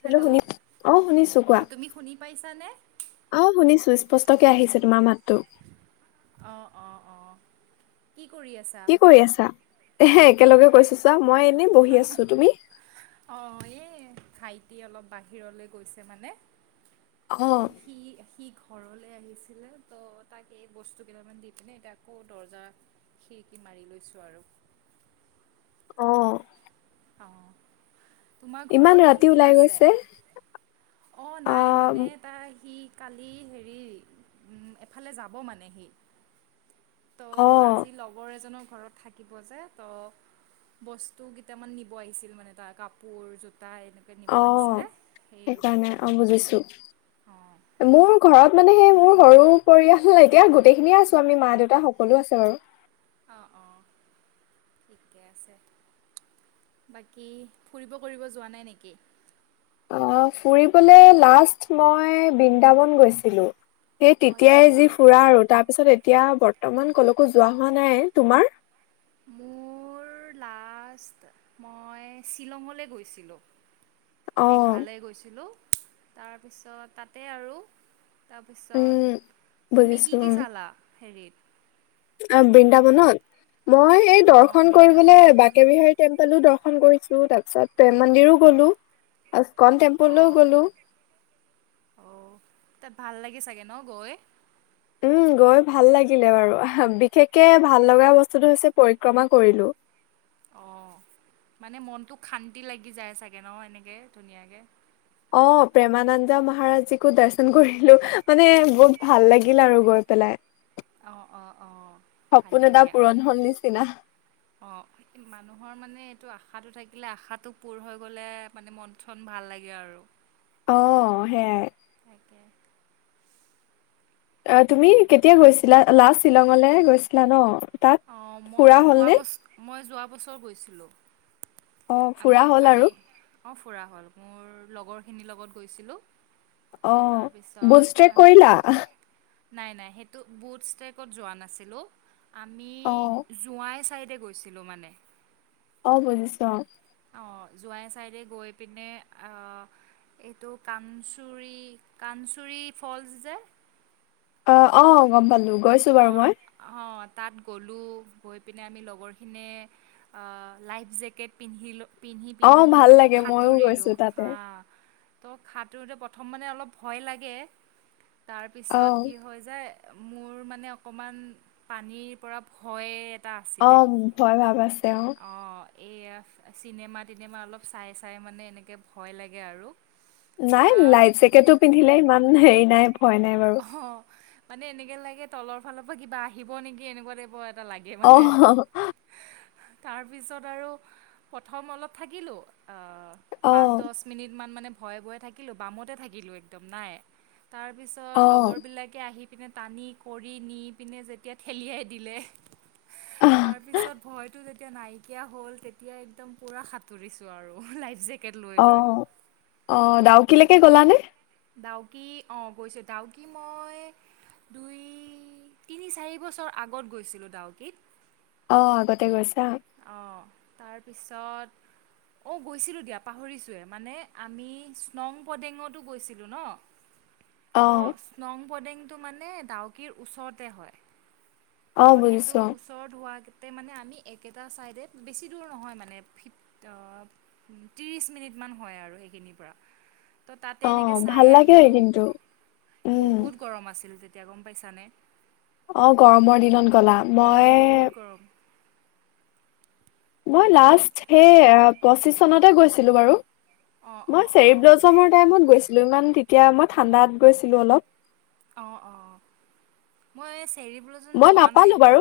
Hello শুনি আহ শুনিছো কোৱা অঁ তুমি শুনি পাইছানে আহ শুনিছো স্পষ্টকে আহিছে তোমাৰ মাতটো আহ অ অ কি কৰি আছা হে একেলগে কৈছোছা মই এনেই বহি আছো তুমি অ এই ভাইটি অলপ বাহিৰলৈ গৈছে মানে অ ত সি সি ঘৰলৈ আহিছিলে ত' তাক এই বস্তু কেইটামান দি পিনে এতিয়া আকৌ দৰ্জা খিৰিকি মাৰি লৈছোঁ আৰু অ অ তোমাৰ ইমান ঘৰত কোন ৰাতি কোন ওলাই আছে গৈছে অ নাই মানে তটা সি কালি হেৰি এফালে যাব মানে সি ত' অ আজি লগৰ এজনক ঘৰত থাকিব যে ত বস্তু মানে নিব আহিছিল মানে তাৰ কাপোৰযোত অ সেইকাৰণে কাৰণে আৰু অ বুজিছোঁ অঁ মোৰ ঘৰত মানে সেই মোৰ সৰু পৰিয়াল এতিয়া গোটেইখিনিয়ে আছোঁ আমি মা দেউতা সকলো আছে বাৰু অ অ ঠিকে আছে বাকী ফুৰিব কৰিব যোৱা নাই নেকি অ ফুৰিবলৈ লাষ্ট মই বৃন্দাবন গৈছিলোঁ সেই তেতিয়াই আচ্ছা যি ফুৰা আৰু তাৰ পিছত এতিয়া বৰ্তমান কলকো যোৱা হোৱা নাই তোমাৰ মোৰ লাষ্ট মই শ্বিলঙলৈ গৈছিলোঁ অ মেঘালয় গৈছিলো তাৰপিছত তাতে আৰু উম, তাৰপিছত তুমি বুজিছো কি কি চালা হেৰিত অ বৃন্দাবনত মই এই অঁ দৰ্শন বৃন্দাবনত কৰিবলৈ বাকে বিহাৰী টেম্প পালোঁ দৰ্শন কৰিছোঁ তাৰ পিছত প্ৰেম মন্দিৰো গলো অচকন টেম্পুলও অঁ গ'লো অ'। তাত ভাল লাগে চাগে ন গৈ উম গৈ ভাল লাগিলে বাৰু বিশেষকে ভাল লগা বস্তুটো হৈছে পৰিক্ৰমা কৰিলোঁ অ মানে মনটোক শান্তি লাগি যায় চাগে ন এনেকে ধুনীয়াকে অ প্ৰেমানন্দ মহাৰাজীকো দৰ্শন কৰিলোঁ মানে বহুত ভাল লাগিল আৰু গৈ পেলাই অ অ অ সপোন ভালেই এটা দিয়া পূৰণ হ'ল নিচিনা অ মানুহৰ মানে এইটো আশ আশাটো থাকিলে আশাটো পূৰ হৈ গ'লে মানে মন চন ভাল লাগে আৰু অ সেইয়াই তাকে। অ তুমি কেতিয়া গৈছিলা লাষ্ট শ্বিলঙলে গৈছিলা ন তাত অ ফুৰা মই যোৱা হ'লনে? বছ মই যোৱা বছৰ গৈছিলোঁ অ আমি ফুৰা হল আমি আৰু অ ফুৰা হ'ল মোৰ লগৰখিনিৰ লগত গৈছিলোঁ অ বচ তাৰপিছত তেত আম কৰিলা নাই নাই সেইটো বুচতেকত যোৱা নাছিলোঁ। আমি অ জোঁৱাই চাইড গৈছিলোঁ মানে অ বুজিছোঁ অঁ জোৱাই চাইডে গৈ পিনে এইটো কানচুৰী কানঞ্চুৰী ফলছ যে অ অ গম পালোঁ গৈছোঁ বাৰু অৰ মই অঁ তাত গৈ পিনে আমি লগৰখিনিয়ে আ লাইফ জেকেট পিন্ধিলো। অ পিন্ধি-পিন্ধি ভাল মানে লাগে মইও সাঁতুৰিলো গৈছো তাতে আহ। তো সাঁতোৰোতে প্ৰথম মানে অলপ ভয় লাগে। অ তাৰপিছত কি হৈ যায়। মোৰ মানে। মানে অকণমান পানীৰ পৰা ভয়ে। অ' ভয় ভাব আছে। তেওঁ। এইয়া চিনেমা, টিনেমা অলপ চাই-চাই মানে এনেকৈ ভয় লাগে আৰু। নাই তাৰ লাইফ জেকেতটো পিন্ধিলে ইমান হেৰি নাই। ভয় নাই বাৰু অ' মানে এনেকে লাগে। তলৰ ফালৰ পৰা কিবা আহিব নেকি এনেকুৱা টাইপৰ। এটা লাগে অ মানে। তাৰপিছত আৰু প্ৰথম অলপ থাকিলো অ'। অ পাঁচ-দহ মিনিট মান মানে। ভয়, ভয়ে থাকিলো বামতে থাকিলো একদম নাই তাৰপিছত। অ লগৰ বিলাকে আহি। টানি টানি কৰি নি পিনে যেতিয়া ঠেলিয়াই দিলে তাৰপিছত ভয়টো যেতিয়া নাইকিয়া হ'ল তেতিয়া একদম পুৰা সাঁতুৰিছো আৰু লাইফ জেক- অ' -অ' ডাউকিলে। লে গ'লা নে? ডাউকি অ গৈছো। ডাউকিত মই দুই তিনি চাৰি বছৰ আগত গৈছিলো ডাউকিত। অ' আগতে গৈছা। অ' তাৰপিছত অ' গৈছিলোঁ দিয়া পাহৰিছোৱে মানে আমি স্ননংপদেঙতো গৈছিলো ন। অ ত স্ননংপদেঙ- সিটো মানে ডাউকিৰ ওচৰতে হয়। ত অ সেইটো বুজিছো ওচৰত হোৱা। তাতে মানে আমি এক। একেইটা ছাইডে বেছি দূৰ নহয় মানে ভিতৰত ত্ৰিছ মিনিটমান হয় আৰু সেইখিনিৰ পৰা। ত' তাতে অ এনেকে চাই ভাল লাগে আহিলো কিন্তু উম বহুত গৰম আছিল তেতিয়া। এতিয়া গম পাইছানে। অ' গৰমৰ দিনত। গ'লা উম, মই। বহুত গৰম মই তুমি লাষ্ট সেই - পঁচিশ চনতে গৈছিলো বাৰু। অ', মই অ', অ', চেৰিব্লজমৰ টাইমত গৈছো। ছিল ইমান তেতিয়া মই ঠাণ্ডাত গৈছিলো অলপ [inaudible] মই যোৱা নাই নাপালো বাৰু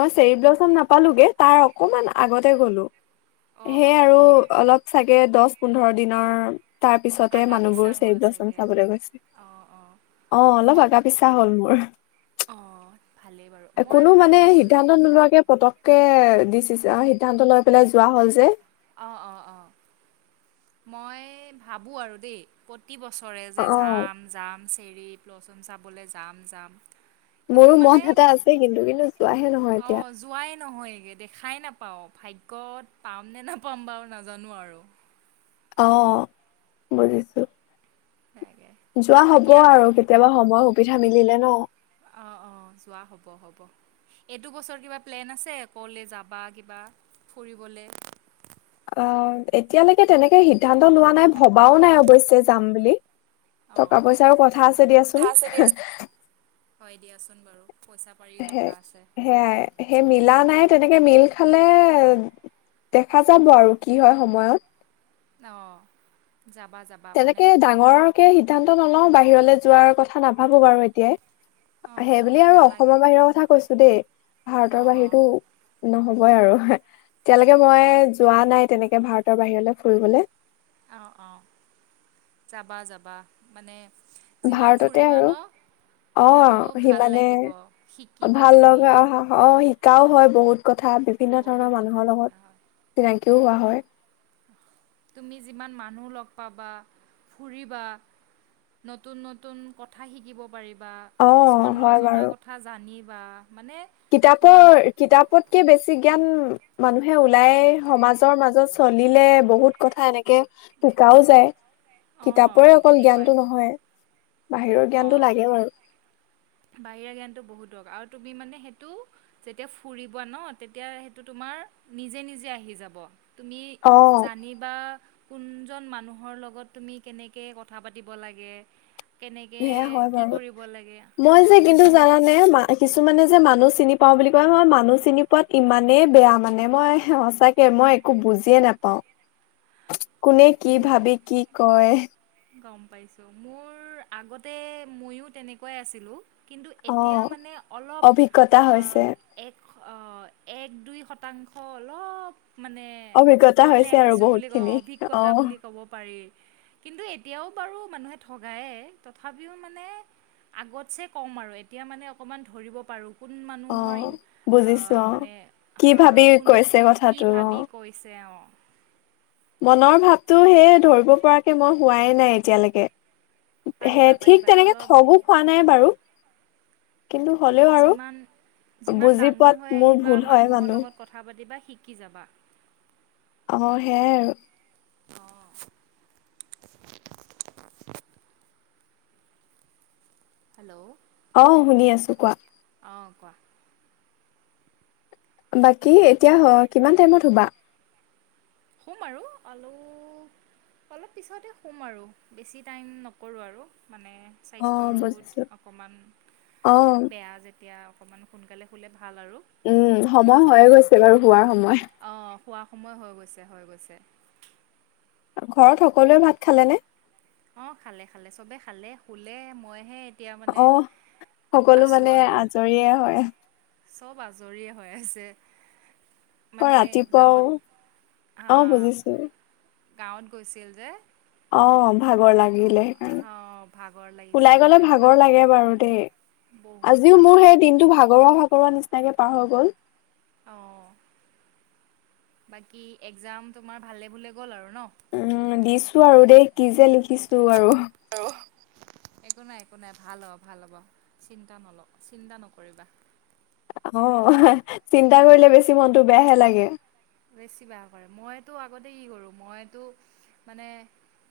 মই চেৰিব্ল ম নাপালোোগে তাৰ অকমান আগতে গ'লো অঁ সেই অঁ আৰু অলপ চাগে দহ পোন্ধৰ দিনৰ তাৰ পিছতে আগা মানুহবোৰ পিছা চৰিফ হ'ল দচন চাগে চাবলৈ গৈছে অঁ অঁ অ অলপ মই আগা পিছা হল মোৰ অঁ ভালেই বাৰু মই কোনো মানে ভাবিছোঁ সিদ্ধান্ত নোলোৱাকে পতককে দি সিদ্ধান্ত লৈ পেলাই যোৱা হ'ল যে অ অ অ মই ভাবো আৰু দেই প্ৰতি বছৰে যে অ', যাম যাম চেৰি ৰি প লচুন চাবলৈ যাম যাম কিন্তু মোৰো মন মানে এটা আছে কিন্তু কিন্তু যোৱাহে নহয় অ এতিয়া যোৱাই নহয়গে দেখাই নাপাও ভাগ্যত পামনে না পম্বাও নাজানো আৰু অ বুজিছো তাকে যোৱা হ'ব আৰু কেতিয়াবা সময় হব পিঠা মিলে ন অঁ অঁ যোৱা হ'ব হ'ব এইটো বছৰ কিবা প্লেন আছে ক'লৈ যাবা কিবা ফুৰিবল অ এতিয়ালৈকে তেনেকে সি সিদ্ধান্ত লোৱা নাই ভবাও নাই অৱশ্যে যাম বুলি টকা অঁ পইচাৰো কথা আছে দিয়াচোন কথা আছে দিয়া হয় দিয়াচোন বাৰু পইচা পাতিৰ সেই কথা আছে সেয়াই সেই মিলা নাই তেনেকে মিল খালে দেখা যাব আৰু কি হয় সময়ত অহ তেনেকে ডাঙৰকে সিদ্ধান্ত নলওঁ বাহিৰলৈ যোৱাৰ কথা নাভাবো বাৰু অঁ এতিয়াই অঁ সেইব আৰু নালাগে অসমৰ বাহিৰৰ কথা কৈছো দেই ভাৰতৰ অঁ অঁ বাহিৰতটো নহব কয় আৰু এতিয়ালৈকে অঁ মই যোৱা নাই তেনেকে ভাৰতৰ বাহিৰলৈ ফুৰিবলৈ অ অ যাবা যাবা মানে যিমান ভাৰততে ফুৰিবা আৰু ন অ মনটো ভাল সিমানে লাগিব শিকিবা ভাল তুমি লগা অ অ শিকাও হয় বহুত কথা বিভিন্ন বহুত ধৰণৰ কথা মানুহৰ লগত শিকা হয় চিনাকিও হোৱা হয় তুমি যিমান মানুহ লগ পাবা ফুৰিবা নতুন নতুন কথা শিকিব পাৰিবা অ বা কিছুমান হয় নজনা বাৰু কথা জানিবা বা কিতাপৰ কিতাপতকে বেছি জ্ঞান মানুহে ওলাই সমাজৰ মাজত চলিলে বহুত কথা এনেকে শিকাও যায়। অঁ কিতাপৰে অকল জ্ঞানতো নহয়। বাহিৰৰ অ জ্ঞানটো লাগে বাৰু বাহিৰা জ্ঞানটো বহুত দৰকাৰ আৰু তুমি মানে সেইটো যেতিয়া ফুৰিবা ন তেতিয়া সেইটো তোমাৰ নিজে নিজে আহি যাব তুমি অ জানিবা কোনজন মানুহৰ লগত তুমি কেনেকে কথা পাতিব লাগে কেন- সেয়া হয় বাৰু মই অঁ যে কিন্তু সেইখিনি জানানে কিছুমানে যে মানুচ চিনি পাও বুলি কয় মই মানুহ চিনি পোৱাত ইমানেই বেয়া মানে মই সঁচাকে মই একো বুজিয়ে নাপাও। কোনে কি মোৰ ভাবি কি কয় গম পাইছোঁ মোৰ আগতে মইয়ো তেনেকুৱাই আছিলোঁ কিন্তু অ এতিয়া মানে অলপ অভিজ্ঞতা হৈছে আহ এক অ এক দুই শতাংশ অলপ মানে অভিজ্ঞতা ওপৰলৈ হৈছে আৰু আহিছোঁ বহুত বুলি কওঁ খিনি অভিজ্ঞ অ তাৰ বুলি ক'ব পাৰি। কিন্তু এতিয়াও বাৰু মানুহে ঠগায় তথাপি কোন অ মানুহৰ বুজিছো অ মানে কি হ ভাবি কোনে কৈছে কি কথাটো অ ভাবি কৈছে অ মনৰ ভাৱটো সেই ধৰিব পৰাকে মই হোৱাই নাই এতিয়ালেকে হে পাৰিবা ঠিক পাৰিবা তেনেকে অলপ ঠগো খোৱা নাই বাৰু কিন্তু হ'লেও আৰু যিমান যিমান বুজি ডাঙৰ পোৱাত হৈ মোৰ আহিবা ভুল হয় মানুহৰ মানুহ লগত কথা পাতিবা শিকি শিকি যাবা অ সেইয়াই আৰু [inaudible] হেল্ল' অ শুনি আছো কোৱা অঁ কোৱা বাকী এতিয়া কিমান টাইমত শুবা শুম আৰু আৰু অলপ পিছতে শুম আৰু বেছি টাইম নকৰোঁ আৰু মানে অ স্বাস্থ্যৰো বুজিছো অকণমান অ বেয়া যেতিয়া অকণমান সোনকালে শুলে ভাল আৰু উম সময় হয় গৈছে বাৰু হোৱাৰ সময় শুৱা সময় হৈ গৈছে হৈ গৈছে ঘৰত সকলোৱে ভাত খালে নে অ খালে খালে চবে খালে শোলে মইহে এতিয়া মানে আহ সকলো আছোঁ মানে আৰু আজৰিয়ে হয় চব আজৰিয় হৈ আছে কই মানে ৰাতিপুৱাও গাঁৱত আহ হা বুজিছো গাঁৱত গৈছিল যে অম ভাগৰ তো লাগিলে সেইকাৰণে অঁ ভাগৰ লাগিছে ওলাই তো গ'লে সেইটো ভাগৰ কাৰণে লাগে বাৰু দেই বহুত আজিও ভাগৰ মোৰ সেই লাগে দিনটো ভাগৰুৱা ভাগৰুৱা নিচিনাকে পাহৈ গ'ল অ বাকি একজাম তোমাৰ ভালে ভালে গ'ল আৰু ন উম দিছো আৰু দেই কি যে লিখিছো আৰু একো নাই একো নাই ভাল হ' ভাল হ'বা চিন্তা নলবা চিন্তা নকৰিবা অ চিন্তা কৰিলে বেছি মনতটো বেয়াহে লাগে বেছি বেয়া কৰে মইতো আগতে কি কৰো মইতো মানে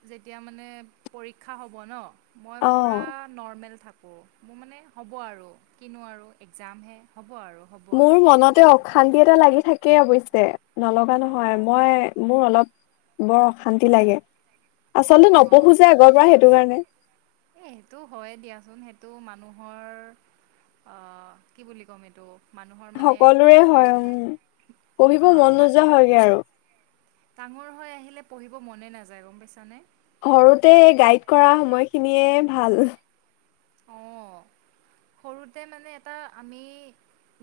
যেতিয়া মানে পৰীক্ষা হব ন মই অ', পুৰা নৰ্মেল থাকোঁ মোৰ মানে হ'ব আৰু কিনো আৰু একজামহে হ'ব আৰু হ'ব মোৰ আৰু মনতে অশান্তি এটা লাগি থাকে কে অৱশ্যে নলগা নহয় অঁ মই মোৰ অলপ বৰ অশান্তি লাগে আচলতে অঁ নপঢ়ো যে আগৰ পৰা সেইটো কাৰণে এ সেইটো হয়ে দিয়াচোন সেইটো মানুহৰ আহ কি বুলি ক'ম এইটো মানুহৰ মানে সকলোৰে হয় উ পঢ়িব হা মন মান নোযোৱা হয়গে আৰু ডাঙৰ হৈ আহিলে পঢ়িব মনে নাযায় গম পাইছানে সৰুতে গাইড কৰা সময়খিনিয়ে ভাল অ সৰুতে মানে এটা আমি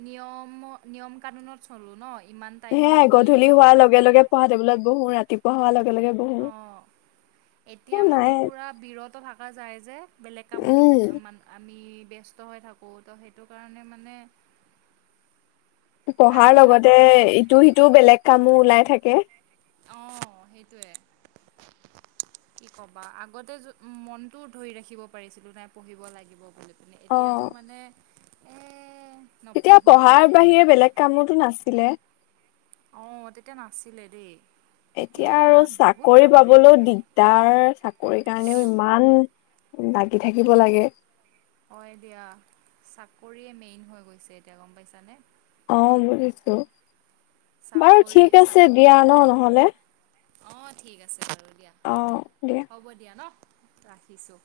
নিয়ম নিয়ম কানুনত চলো ন ইমান টাইমত সেয়াই আমি গধূলি হোৱাৰ লগে লগে পহাৰ তেবোলাত বহু ৰাতিপুৱা হাৱাৰ লগেলগে অ এতিয়া মানে পুৰা বিৰত থকা যায় যে বেলেগ কামতো উম মান আমি ব্যস্ত হৈ থাকোঁ তো সেইটো কাৰণে মানে পঢ়াৰ টাইমেই লগতে নাপাওঁ আৰু ইটো সিটো বেলেগ কামো ওলাই থাকে কে অ সেইটয়ে কি কবা আগতে মনটোও ধৰি ৰাখিব পাৰিছিলো নাই পঢ়িব লাগিব বুলি ম অ এতিয়াতো মানে এ তেতিয়া নপঢ়োঁ আৰু পঢ়াৰ কিনো বাহিৰে বেলেগ কামোতো নাছিলে অ তেতিয়া নাছিলে দেই এতিয়া আৰু বহুত চাকৰি কাম হৈ পাবলৈও গৈছে দিগদাৰ চাকৰি কাৰণেও ইমান লাগি থাকিব লাগে হয় দিয়া চাকৰিয়ে মেইন হৈ গৈছে এতিয়া গম পাইছানে অ বুজিছো বাৰু চাকৰি ঠিক আছে দিয়া ন নহলে অ ঠিক আছে বাৰু দিয়া অ দিয়া হ'ব দিয়া ন ৰাখিছোঁ